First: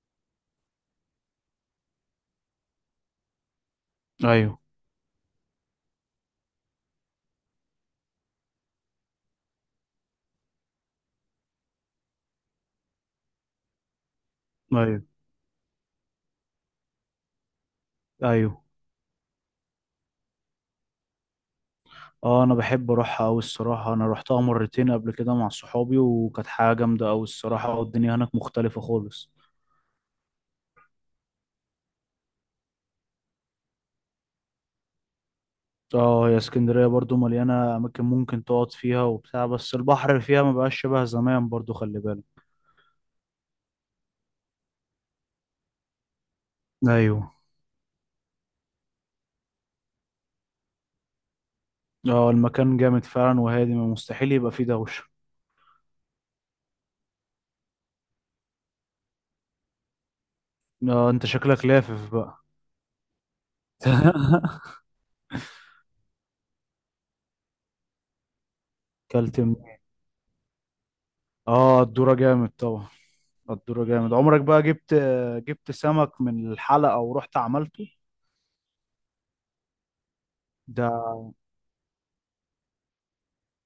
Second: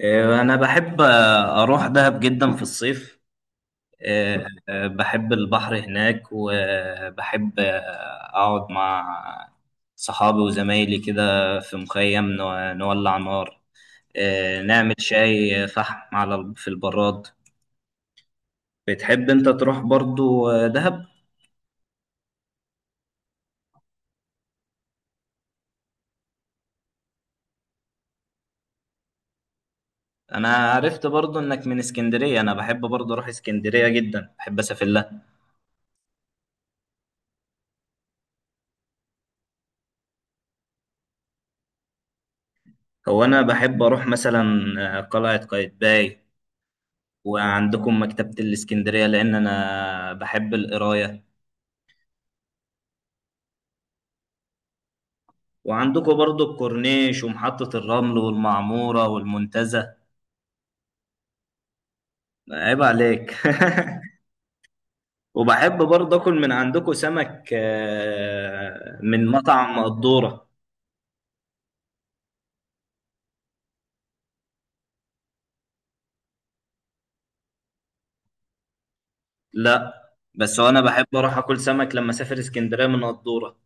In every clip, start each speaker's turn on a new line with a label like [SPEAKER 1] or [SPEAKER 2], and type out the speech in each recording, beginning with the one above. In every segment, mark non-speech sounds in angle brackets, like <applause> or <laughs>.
[SPEAKER 1] أنا بحب أروح دهب جدا في الصيف. أه،
[SPEAKER 2] ايوه،
[SPEAKER 1] أه، بحب البحر هناك وبحب أقعد مع صحابي وزمايلي كده في مخيم نولع نار. نعمل
[SPEAKER 2] ايوه،
[SPEAKER 1] شاي فحم في البراد.
[SPEAKER 2] ايوه.
[SPEAKER 1] بتحب أنت تروح برضو دهب؟
[SPEAKER 2] اه، انا بحب اروحها اوي الصراحه. انا روحتها مرتين قبل كده مع صحابي، وكانت حاجه جامده اوي الصراحه، والدنيا هناك مختلفه خالص.
[SPEAKER 1] أنا عرفت برضو إنك من اسكندرية، أنا بحب برضو أروح اسكندرية جدا، بحب أسافر لها.
[SPEAKER 2] اه، هي اسكندريه برضو مليانه اماكن ممكن تقعد فيها وبتاع، بس البحر فيها ما بقاش شبه زمان برضو، خلي بالك.
[SPEAKER 1] هو أنا بحب أروح مثلا قلعة قايتباي،
[SPEAKER 2] ايوه.
[SPEAKER 1] وعندكم مكتبة الإسكندرية لأن أنا بحب القراية.
[SPEAKER 2] اه، المكان جامد فعلا، وهادي ما مستحيل يبقى فيه دوشه.
[SPEAKER 1] وعندكم برضو الكورنيش ومحطة الرمل والمعمورة والمنتزه.
[SPEAKER 2] اه، انت شكلك لافف بقى.
[SPEAKER 1] عيب عليك.
[SPEAKER 2] <laughs>
[SPEAKER 1] <laughs> وبحب برضو أكل من عندكم سمك من
[SPEAKER 2] كلت م-
[SPEAKER 1] مطعم قدورة.
[SPEAKER 2] اه، الدورة جامد طبعا. الدورة جامد، عمرك بقى جبت سمك من الحلقة ورحت عملته؟
[SPEAKER 1] لا، بس هو أنا
[SPEAKER 2] ده
[SPEAKER 1] بحب أروح أكل سمك لما أسافر إسكندرية من قدورة.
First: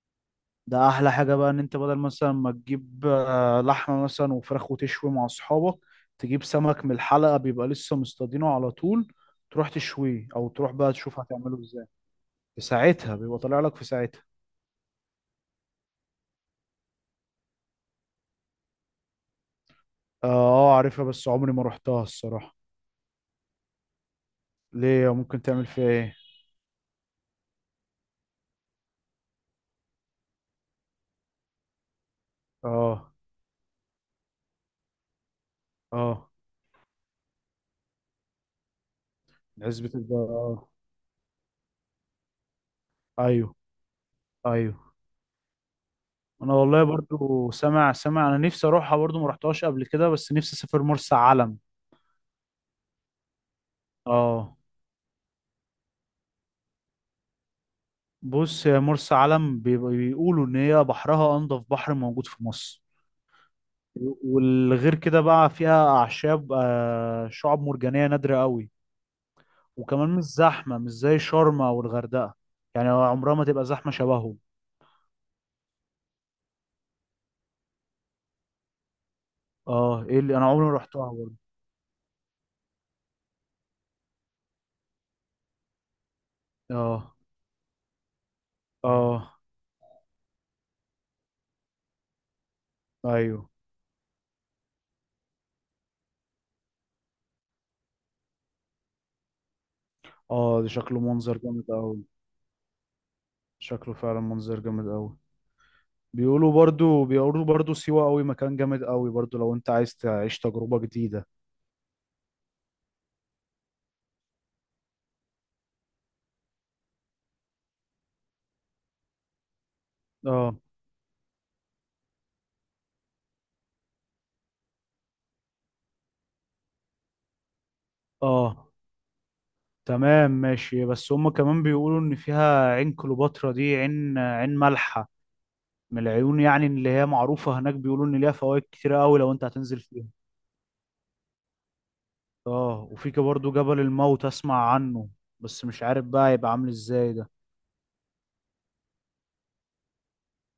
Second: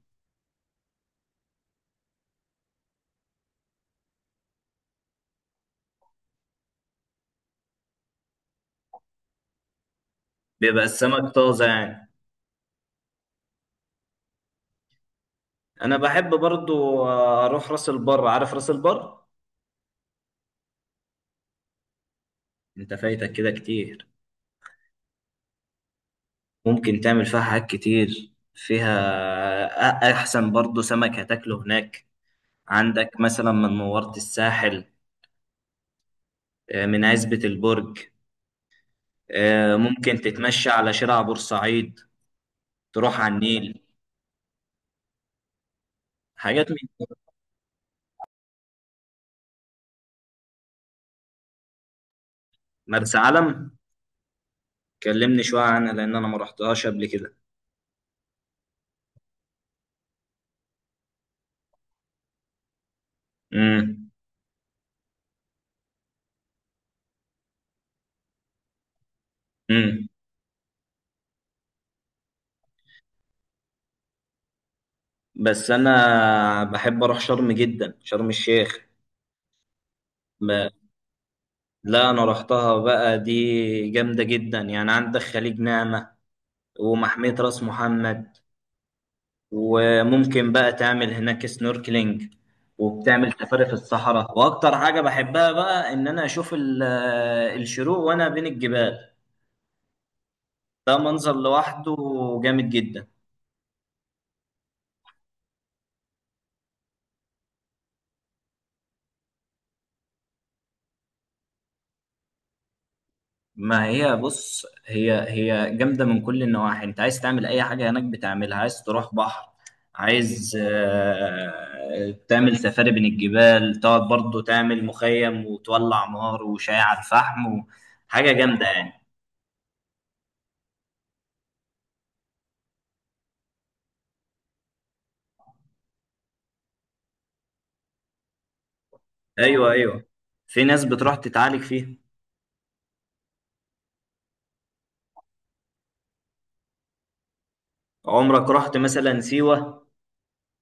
[SPEAKER 2] ده احلى حاجه، بقى ان انت بدل مثلا ما تجيب لحمه مثلا وفراخ وتشوي مع اصحابك، تجيب سمك من الحلقه بيبقى لسه مصطادينه على طول، تروح تشويه او تروح
[SPEAKER 1] بيبقى
[SPEAKER 2] بقى تشوف
[SPEAKER 1] السمك
[SPEAKER 2] هتعمله
[SPEAKER 1] طازة
[SPEAKER 2] ازاي.
[SPEAKER 1] يعني.
[SPEAKER 2] في ساعتها بيبقى طالع لك في ساعتها.
[SPEAKER 1] أنا بحب برضو أروح راس البر، عارف راس البر؟
[SPEAKER 2] اه، عارفها بس عمري ما رحتها الصراحه.
[SPEAKER 1] أنت فايتك كده كتير.
[SPEAKER 2] ليه؟ ممكن تعمل فيها ايه؟
[SPEAKER 1] ممكن تعمل فيها حاجات كتير فيها. أحسن برضو سمك هتاكله هناك.
[SPEAKER 2] اه.
[SPEAKER 1] عندك مثلا من منورة الساحل،
[SPEAKER 2] اه.
[SPEAKER 1] من عزبة البرج،
[SPEAKER 2] عزبة
[SPEAKER 1] ممكن
[SPEAKER 2] البقر. اه.
[SPEAKER 1] تتمشى على شارع بورسعيد، تروح على
[SPEAKER 2] ايوه.
[SPEAKER 1] النيل،
[SPEAKER 2] ايوه. انا
[SPEAKER 1] حاجات من
[SPEAKER 2] والله
[SPEAKER 1] كده.
[SPEAKER 2] برضو سامع سامع، انا نفسي اروحها برضو، ما رحتهاش قبل كده، بس نفسي اسافر مرسى علم.
[SPEAKER 1] مرسى علم،
[SPEAKER 2] اه.
[SPEAKER 1] كلمني شوية عنها لأن أنا ما رحتهاش قبل كده.
[SPEAKER 2] بص، يا مرسى علم بيقولوا ان هي بحرها انضف بحر موجود في مصر.
[SPEAKER 1] امم.
[SPEAKER 2] والغير كده بقى فيها اعشاب، شعاب مرجانيه نادره قوي.
[SPEAKER 1] امم.
[SPEAKER 2] وكمان مش زحمه، مش زي شرم او الغردقه. يعني عمرها ما تبقى زحمه شبههم.
[SPEAKER 1] بس أنا بحب أروح شرم جدا، شرم الشيخ.
[SPEAKER 2] اه. ايه اللي انا عمري
[SPEAKER 1] ب-
[SPEAKER 2] ما رحتها برضه.
[SPEAKER 1] لا، أنا رحتها بقى، دي جامدة جدا يعني. عندك خليج نعمة
[SPEAKER 2] اه.
[SPEAKER 1] ومحمية راس محمد،
[SPEAKER 2] اه.
[SPEAKER 1] وممكن بقى تعمل هناك سنوركلينج، وبتعمل
[SPEAKER 2] ايوه.
[SPEAKER 1] سفاري في الصحراء. واكتر حاجة بحبها بقى ان انا اشوف الشروق وانا بين الجبال.
[SPEAKER 2] اه، ده
[SPEAKER 1] ده
[SPEAKER 2] شكله
[SPEAKER 1] منظر
[SPEAKER 2] منظر جامد
[SPEAKER 1] لوحده
[SPEAKER 2] قوي.
[SPEAKER 1] جامد جدا.
[SPEAKER 2] شكله فعلا منظر جامد قوي. بيقولوا برضو سيوه قوي مكان جامد قوي برضو، لو انت عايز تعيش تجربه جديده.
[SPEAKER 1] ما هي بص هي جامدة من كل النواحي. انت عايز تعمل اي حاجة هناك بتعملها، عايز تروح بحر، عايز
[SPEAKER 2] اه.
[SPEAKER 1] تعمل سفاري بين الجبال، تقعد برضه تعمل مخيم وتولع نار وشاي على الفحم حاجة جامدة
[SPEAKER 2] اه،
[SPEAKER 1] يعني.
[SPEAKER 2] تمام، ماشي. بس هم كمان بيقولوا ان فيها عين كليوباترا، دي عين مالحة من العيون، يعني اللي هي معروفة هناك. بيقولوا ان ليها فوائد كتيرة قوي لو انت
[SPEAKER 1] ايوه،
[SPEAKER 2] هتنزل
[SPEAKER 1] ايوه،
[SPEAKER 2] فيها.
[SPEAKER 1] في ناس بتروح تتعالج فيها.
[SPEAKER 2] اه، وفي كده برضه جبل الموت، اسمع عنه. بس مش عارف بقى هيبقى عامل ازاي ده.
[SPEAKER 1] عمرك رحت مثلا سيوة؟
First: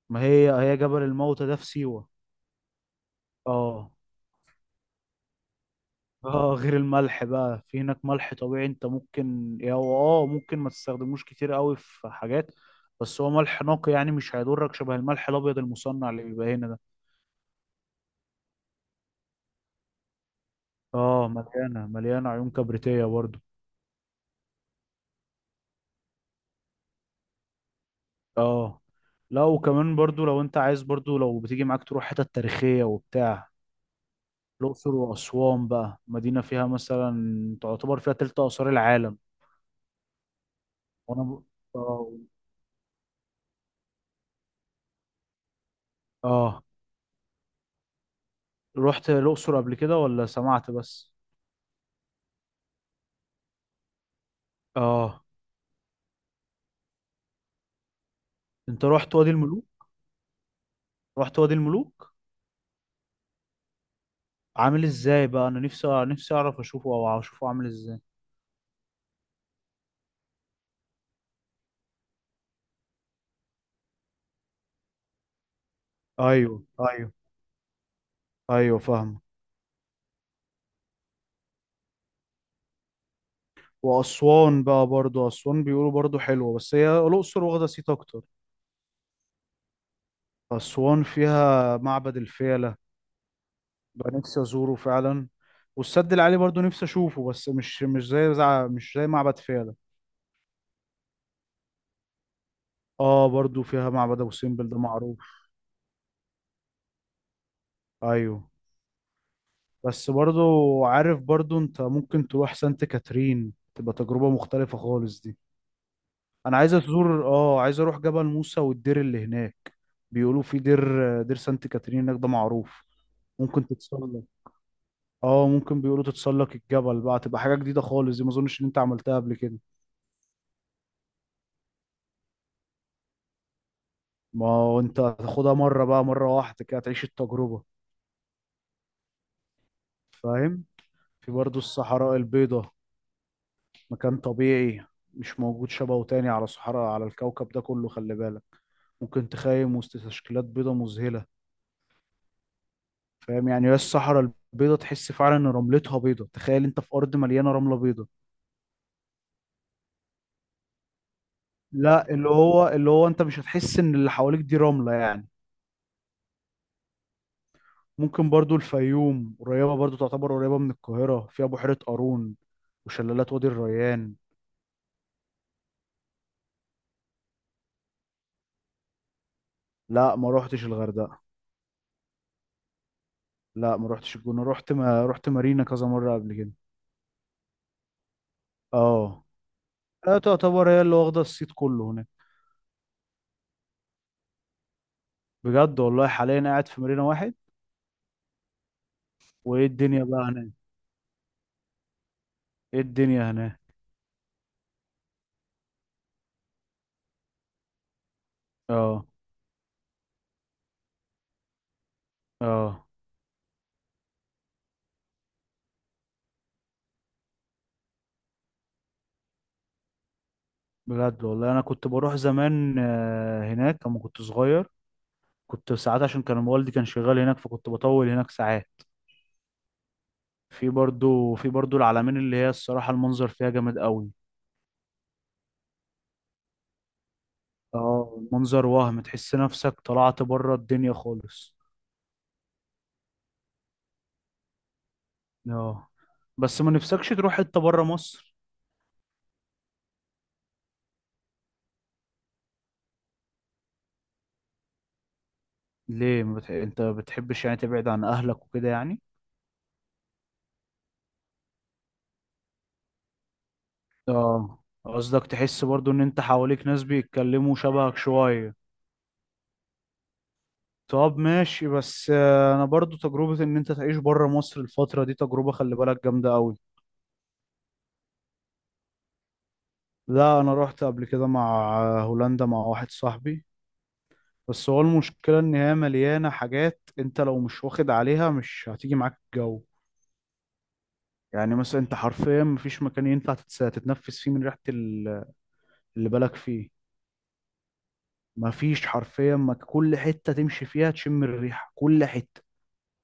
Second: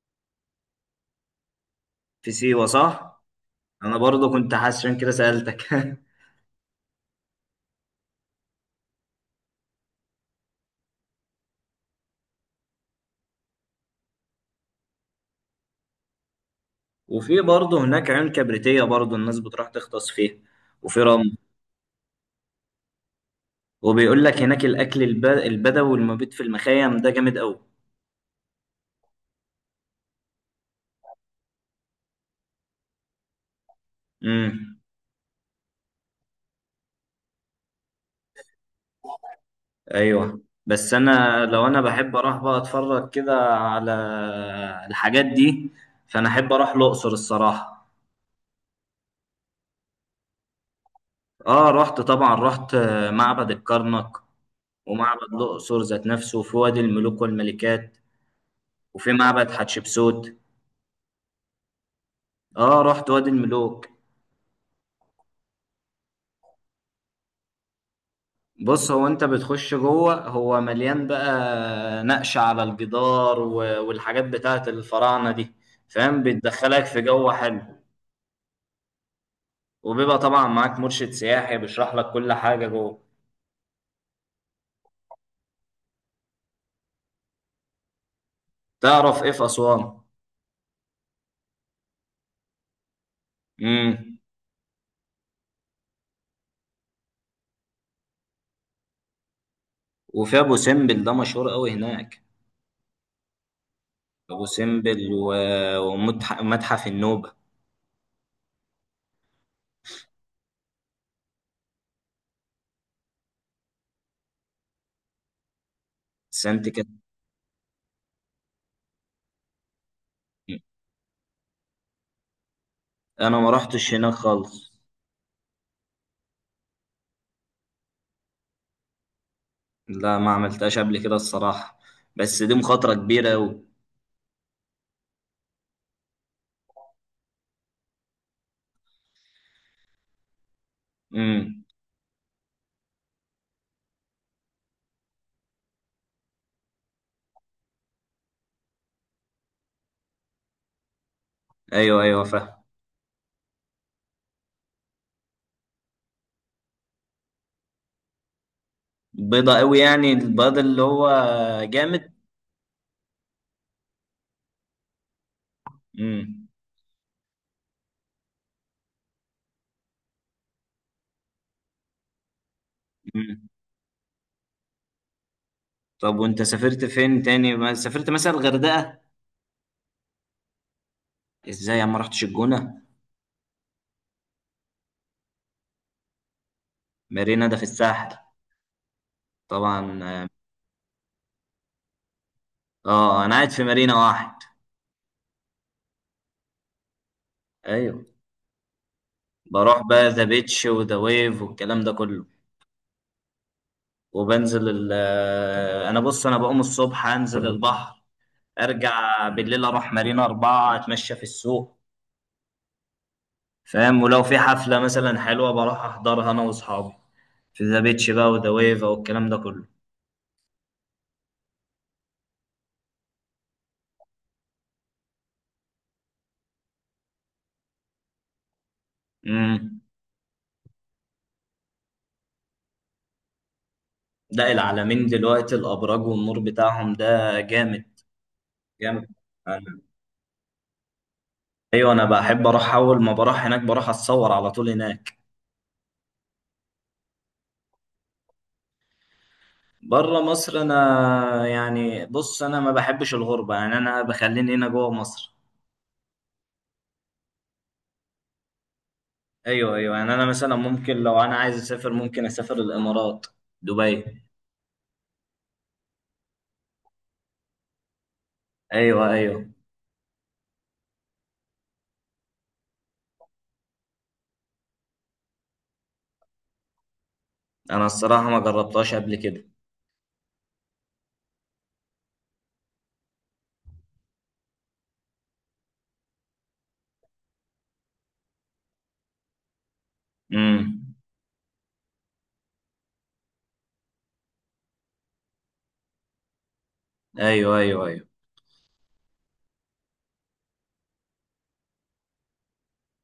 [SPEAKER 2] ما هي هي جبل الموت ده في سيوة.
[SPEAKER 1] في سيوة، صح.
[SPEAKER 2] اه.
[SPEAKER 1] انا برضو كنت حاسس عشان كده سألتك. <laughs>
[SPEAKER 2] اه، غير الملح بقى، في هناك ملح طبيعي انت ممكن يا هو. اه، ممكن ما تستخدموش كتير قوي في حاجات، بس هو ملح نقي يعني، مش هيضرك شبه الملح الابيض المصنع اللي بيبقى هنا ده.
[SPEAKER 1] وفي برضو هناك عيون كبريتية، برضو الناس بتروح تغطس فيها وفي
[SPEAKER 2] اه،
[SPEAKER 1] رمل.
[SPEAKER 2] مليانة مليانة عيون كبريتية برضو.
[SPEAKER 1] وبيقول لك هناك الاكل البدوي والمبيت في المخيم ده جامد قوي.
[SPEAKER 2] اه. لا، وكمان برضو لو انت عايز، برضو لو بتيجي معاك تروح حتت تاريخية وبتاع،
[SPEAKER 1] امم.
[SPEAKER 2] الأقصر وأسوان بقى، مدينة فيها مثلا تعتبر فيها تلت آثار العالم.
[SPEAKER 1] ايوه، بس
[SPEAKER 2] وانا ب...
[SPEAKER 1] انا لو انا،
[SPEAKER 2] اه.
[SPEAKER 1] بحب اروح بقى اتفرج كده على الحاجات دي، فانا احب
[SPEAKER 2] اه،
[SPEAKER 1] اروح الاقصر الصراحة.
[SPEAKER 2] رحت الأقصر قبل كده ولا سمعت بس؟
[SPEAKER 1] اه، رحت طبعا، رحت معبد الكرنك ومعبد
[SPEAKER 2] اه.
[SPEAKER 1] الأقصر ذات نفسه، وفي وادي الملوك والملكات
[SPEAKER 2] انت
[SPEAKER 1] وفي
[SPEAKER 2] رحت وادي
[SPEAKER 1] معبد
[SPEAKER 2] الملوك؟
[SPEAKER 1] حتشبسوت.
[SPEAKER 2] رحت وادي الملوك؟
[SPEAKER 1] اه، رحت وادي الملوك.
[SPEAKER 2] عامل ازاي بقى، انا نفسي نفسي اعرف اشوفه او اشوفه عامل ازاي.
[SPEAKER 1] بص، هو انت بتخش جوه، هو مليان بقى نقش على الجدار والحاجات بتاعت الفراعنة دي، فاهم،
[SPEAKER 2] ايوه،
[SPEAKER 1] بتدخلك في
[SPEAKER 2] ايوه،
[SPEAKER 1] جو حلو.
[SPEAKER 2] ايوه، فاهم.
[SPEAKER 1] وبيبقى طبعا معاك مرشد سياحي بيشرح لك كل حاجة جوه.
[SPEAKER 2] وأسوان بقى برضو، أسوان بيقولوا برضو حلوة، بس هي الأقصر واخدة صيت أكتر.
[SPEAKER 1] تعرف ايه في أسوان؟
[SPEAKER 2] أسوان فيها معبد الفيلة، بقى
[SPEAKER 1] امم.
[SPEAKER 2] نفسي أزوره فعلا. والسد العالي برضو نفسي أشوفه، بس مش زي معبد فيلة.
[SPEAKER 1] وفي أبو سمبل ده مشهور قوي هناك.
[SPEAKER 2] برضو فيها معبد أبو
[SPEAKER 1] أبو
[SPEAKER 2] سمبل ده
[SPEAKER 1] سمبل
[SPEAKER 2] معروف.
[SPEAKER 1] ومتحف النوبة.
[SPEAKER 2] أيوه. بس برضو عارف برضو، أنت ممكن تروح سانت كاترين، تبقى تجربة مختلفة خالص دي. أنا
[SPEAKER 1] سانت
[SPEAKER 2] عايز
[SPEAKER 1] كاترين،
[SPEAKER 2] أزور آه عايز أروح جبل موسى والدير اللي هناك. بيقولوا في دير سانت كاترين هناك ده معروف.
[SPEAKER 1] انا ما
[SPEAKER 2] ممكن
[SPEAKER 1] رحتش هناك
[SPEAKER 2] تتسلق.
[SPEAKER 1] خالص.
[SPEAKER 2] اه، ممكن بيقولوا تتسلق الجبل بقى، تبقى حاجة جديدة خالص دي، ما اظنش ان انت عملتها قبل كده.
[SPEAKER 1] لا، ما عملتهاش قبل كده الصراحة. بس دي مخاطرة كبيرة أوي.
[SPEAKER 2] ما هو انت هتاخدها مرة بقى، مرة واحدة كده تعيش التجربة. فاهم. في برضو
[SPEAKER 1] امم.
[SPEAKER 2] الصحراء البيضاء، مكان طبيعي مش موجود شبهه تاني على صحراء، على الكوكب ده كله، خلي بالك. ممكن تخيم وسط تشكيلات بيضاء مذهلة.
[SPEAKER 1] ايوه، ايوه، فاهم.
[SPEAKER 2] فاهم، يعني هي الصحراء البيضاء تحس فعلا ان رملتها بيضاء. تخيل انت في ارض مليانة رملة بيضاء.
[SPEAKER 1] بيضة أوي يعني، البيض اللي هو
[SPEAKER 2] لا،
[SPEAKER 1] جامد.
[SPEAKER 2] اللي هو انت مش هتحس ان اللي حواليك دي رملة يعني.
[SPEAKER 1] امم.
[SPEAKER 2] ممكن برضو الفيوم قريبة، برضو تعتبر قريبة من القاهرة، فيها بحيرة قارون وشلالات وادي
[SPEAKER 1] امم.
[SPEAKER 2] الريان.
[SPEAKER 1] طب وانت سافرت فين تاني؟ ما سافرت مثلا الغردقة؟
[SPEAKER 2] لا، ما روحتش الغردقة.
[SPEAKER 1] ازاي، انا ما رحتش الجونة.
[SPEAKER 2] لا، ما روحتش الجونة. رحت ما رحت مارينا كذا مرة قبل كده.
[SPEAKER 1] مارينا ده في الساحل،
[SPEAKER 2] اه.
[SPEAKER 1] طبعا
[SPEAKER 2] لا،
[SPEAKER 1] اه.
[SPEAKER 2] تعتبر هي اللي واخدة الصيت كله هناك.
[SPEAKER 1] انا قاعد في مارينا واحد.
[SPEAKER 2] بجد، والله حاليا قاعد في مارينا واحد.
[SPEAKER 1] ايوه،
[SPEAKER 2] وايه
[SPEAKER 1] بروح
[SPEAKER 2] الدنيا
[SPEAKER 1] بقى
[SPEAKER 2] بقى
[SPEAKER 1] ذا
[SPEAKER 2] هناك؟
[SPEAKER 1] بيتش وذا ويف والكلام ده كله،
[SPEAKER 2] ايه الدنيا هناك؟
[SPEAKER 1] وبنزل ال آه، انا بص، انا بقوم الصبح انزل البحر،
[SPEAKER 2] اه.
[SPEAKER 1] ارجع بالليل اروح مارينا اربعة، اتمشى في السوق،
[SPEAKER 2] اه.
[SPEAKER 1] فاهم. ولو في حفلة مثلا حلوة بروح احضرها انا واصحابي في ذا بيتش بقى وذا ويفا والكلام ده كله.
[SPEAKER 2] بجد، والله انا كنت بروح زمان هناك لما كنت صغير. كنت ساعات عشان كان والدي كان شغال هناك، فكنت بطول هناك ساعات.
[SPEAKER 1] امم.
[SPEAKER 2] في برضو العلمين اللي هي الصراحة المنظر فيها جامد قوي.
[SPEAKER 1] ده العالمين دلوقتي الابراج والنور بتاعهم ده جامد.
[SPEAKER 2] اه، المنظر وهم
[SPEAKER 1] جامد.
[SPEAKER 2] تحس
[SPEAKER 1] أنا.
[SPEAKER 2] نفسك طلعت بره الدنيا خالص.
[SPEAKER 1] ايوه، انا بحب اروح، اول ما بروح هناك بروح اتصور على طول هناك.
[SPEAKER 2] اه، بس ما نفسكش تروح حتة بره مصر؟
[SPEAKER 1] بره مصر، انا يعني بص، انا ما بحبش الغربة يعني، انا بخليني هنا جوه مصر.
[SPEAKER 2] ليه، ما بتح... انت بتحبش يعني تبعد عن اهلك وكده يعني؟
[SPEAKER 1] ايوه، ايوه، يعني انا مثلا ممكن لو انا، عايز اسافر، ممكن اسافر الامارات، دبي.
[SPEAKER 2] اه، قصدك تحس برضو ان انت حواليك ناس بيتكلموا شبهك شوية.
[SPEAKER 1] ايوه، ايوه.
[SPEAKER 2] طب ماشي، بس انا برضو تجربة ان انت تعيش بره مصر الفترة دي تجربة، خلي بالك جامدة قوي.
[SPEAKER 1] انا الصراحه ما جربتهاش قبل كده.
[SPEAKER 2] لا، انا رحت قبل كده مع هولندا مع واحد صاحبي. بس هو المشكلة إن هي مليانة حاجات، أنت لو مش واخد عليها مش هتيجي معاك الجو.
[SPEAKER 1] امم.
[SPEAKER 2] يعني مثلا أنت حرفيا مفيش مكان ينفع تتنفس فيه من ريحة اللي بالك فيه.
[SPEAKER 1] ايوه، ايوه، ايوه.
[SPEAKER 2] مفيش حرفيا، ما كل حتة تمشي فيها تشم الريحة كل حتة.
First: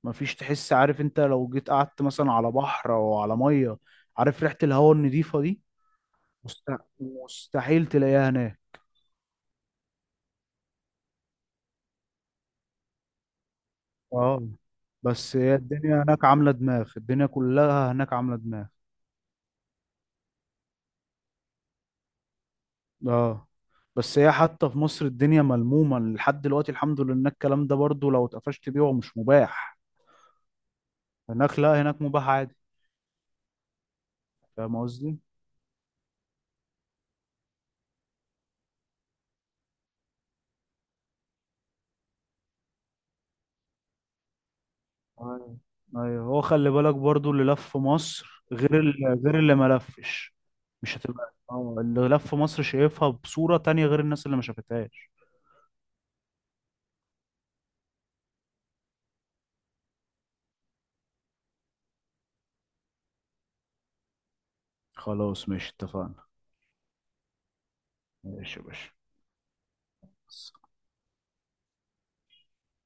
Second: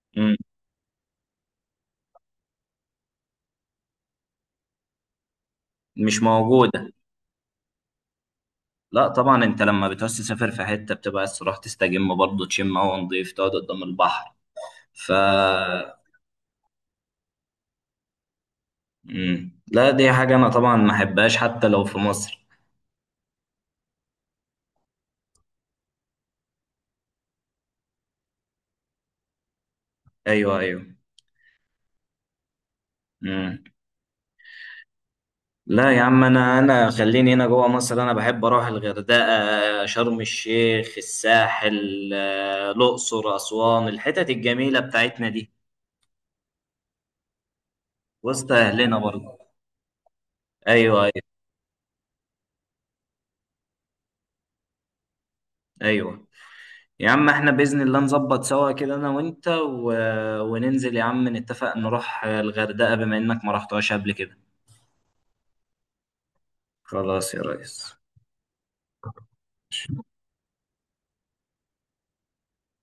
[SPEAKER 2] مفيش،
[SPEAKER 1] امم.
[SPEAKER 2] تحس، عارف أنت لو جيت قعدت مثلا على بحر أو على مية، عارف ريحة الهواء النضيفة دي
[SPEAKER 1] مش
[SPEAKER 2] مست-
[SPEAKER 1] موجوده.
[SPEAKER 2] مستحيل تلاقيها هناك.
[SPEAKER 1] لا طبعا، انت لما بتعوز تسافر في حته بتبقى عايز تروح تستجم برضه، تشم هوا نضيف، تقعد قدام البحر،
[SPEAKER 2] اه،
[SPEAKER 1] ف
[SPEAKER 2] بس هي الدنيا هناك عاملة دماغ، الدنيا كلها هناك عاملة دماغ.
[SPEAKER 1] امم، لا دي حاجه انا طبعا ما احبهاش حتى لو في مصر.
[SPEAKER 2] اه، بس هي حتى في مصر الدنيا ملمومة لحد دلوقتي، الحمد لله، إنك الكلام ده برضو لو اتقفشت بيه هو مش مباح.
[SPEAKER 1] ايوه، ايوه.
[SPEAKER 2] هناك لا، هناك مباح عادي.
[SPEAKER 1] امم.
[SPEAKER 2] فاهم قصدي؟
[SPEAKER 1] لا يا عم، انا خليني هنا جوه مصر. انا بحب اروح الغردقه، شرم الشيخ، الساحل، الاقصر، اسوان، الحتت الجميله بتاعتنا دي
[SPEAKER 2] أيوة. ايوه، هو خلي بالك برضو اللي لف في مصر
[SPEAKER 1] وسط
[SPEAKER 2] غير
[SPEAKER 1] اهلنا
[SPEAKER 2] اللي
[SPEAKER 1] برضه.
[SPEAKER 2] غير اللي ما لفش. مش
[SPEAKER 1] ايوه، ايوه،
[SPEAKER 2] هتبقى، اللي لف في مصر شايفها بصورة تانية غير الناس اللي ما شافتهاش.
[SPEAKER 1] ايوه يا عم. احنا باذن الله نظبط سوا كده انا وانت و... وننزل يا عم، نتفق نروح الغردقه بما انك ما رحتهاش قبل كده.
[SPEAKER 2] خلاص ماشي، اتفقنا.
[SPEAKER 1] خلاص يا ريس.
[SPEAKER 2] ماشي يا باشا.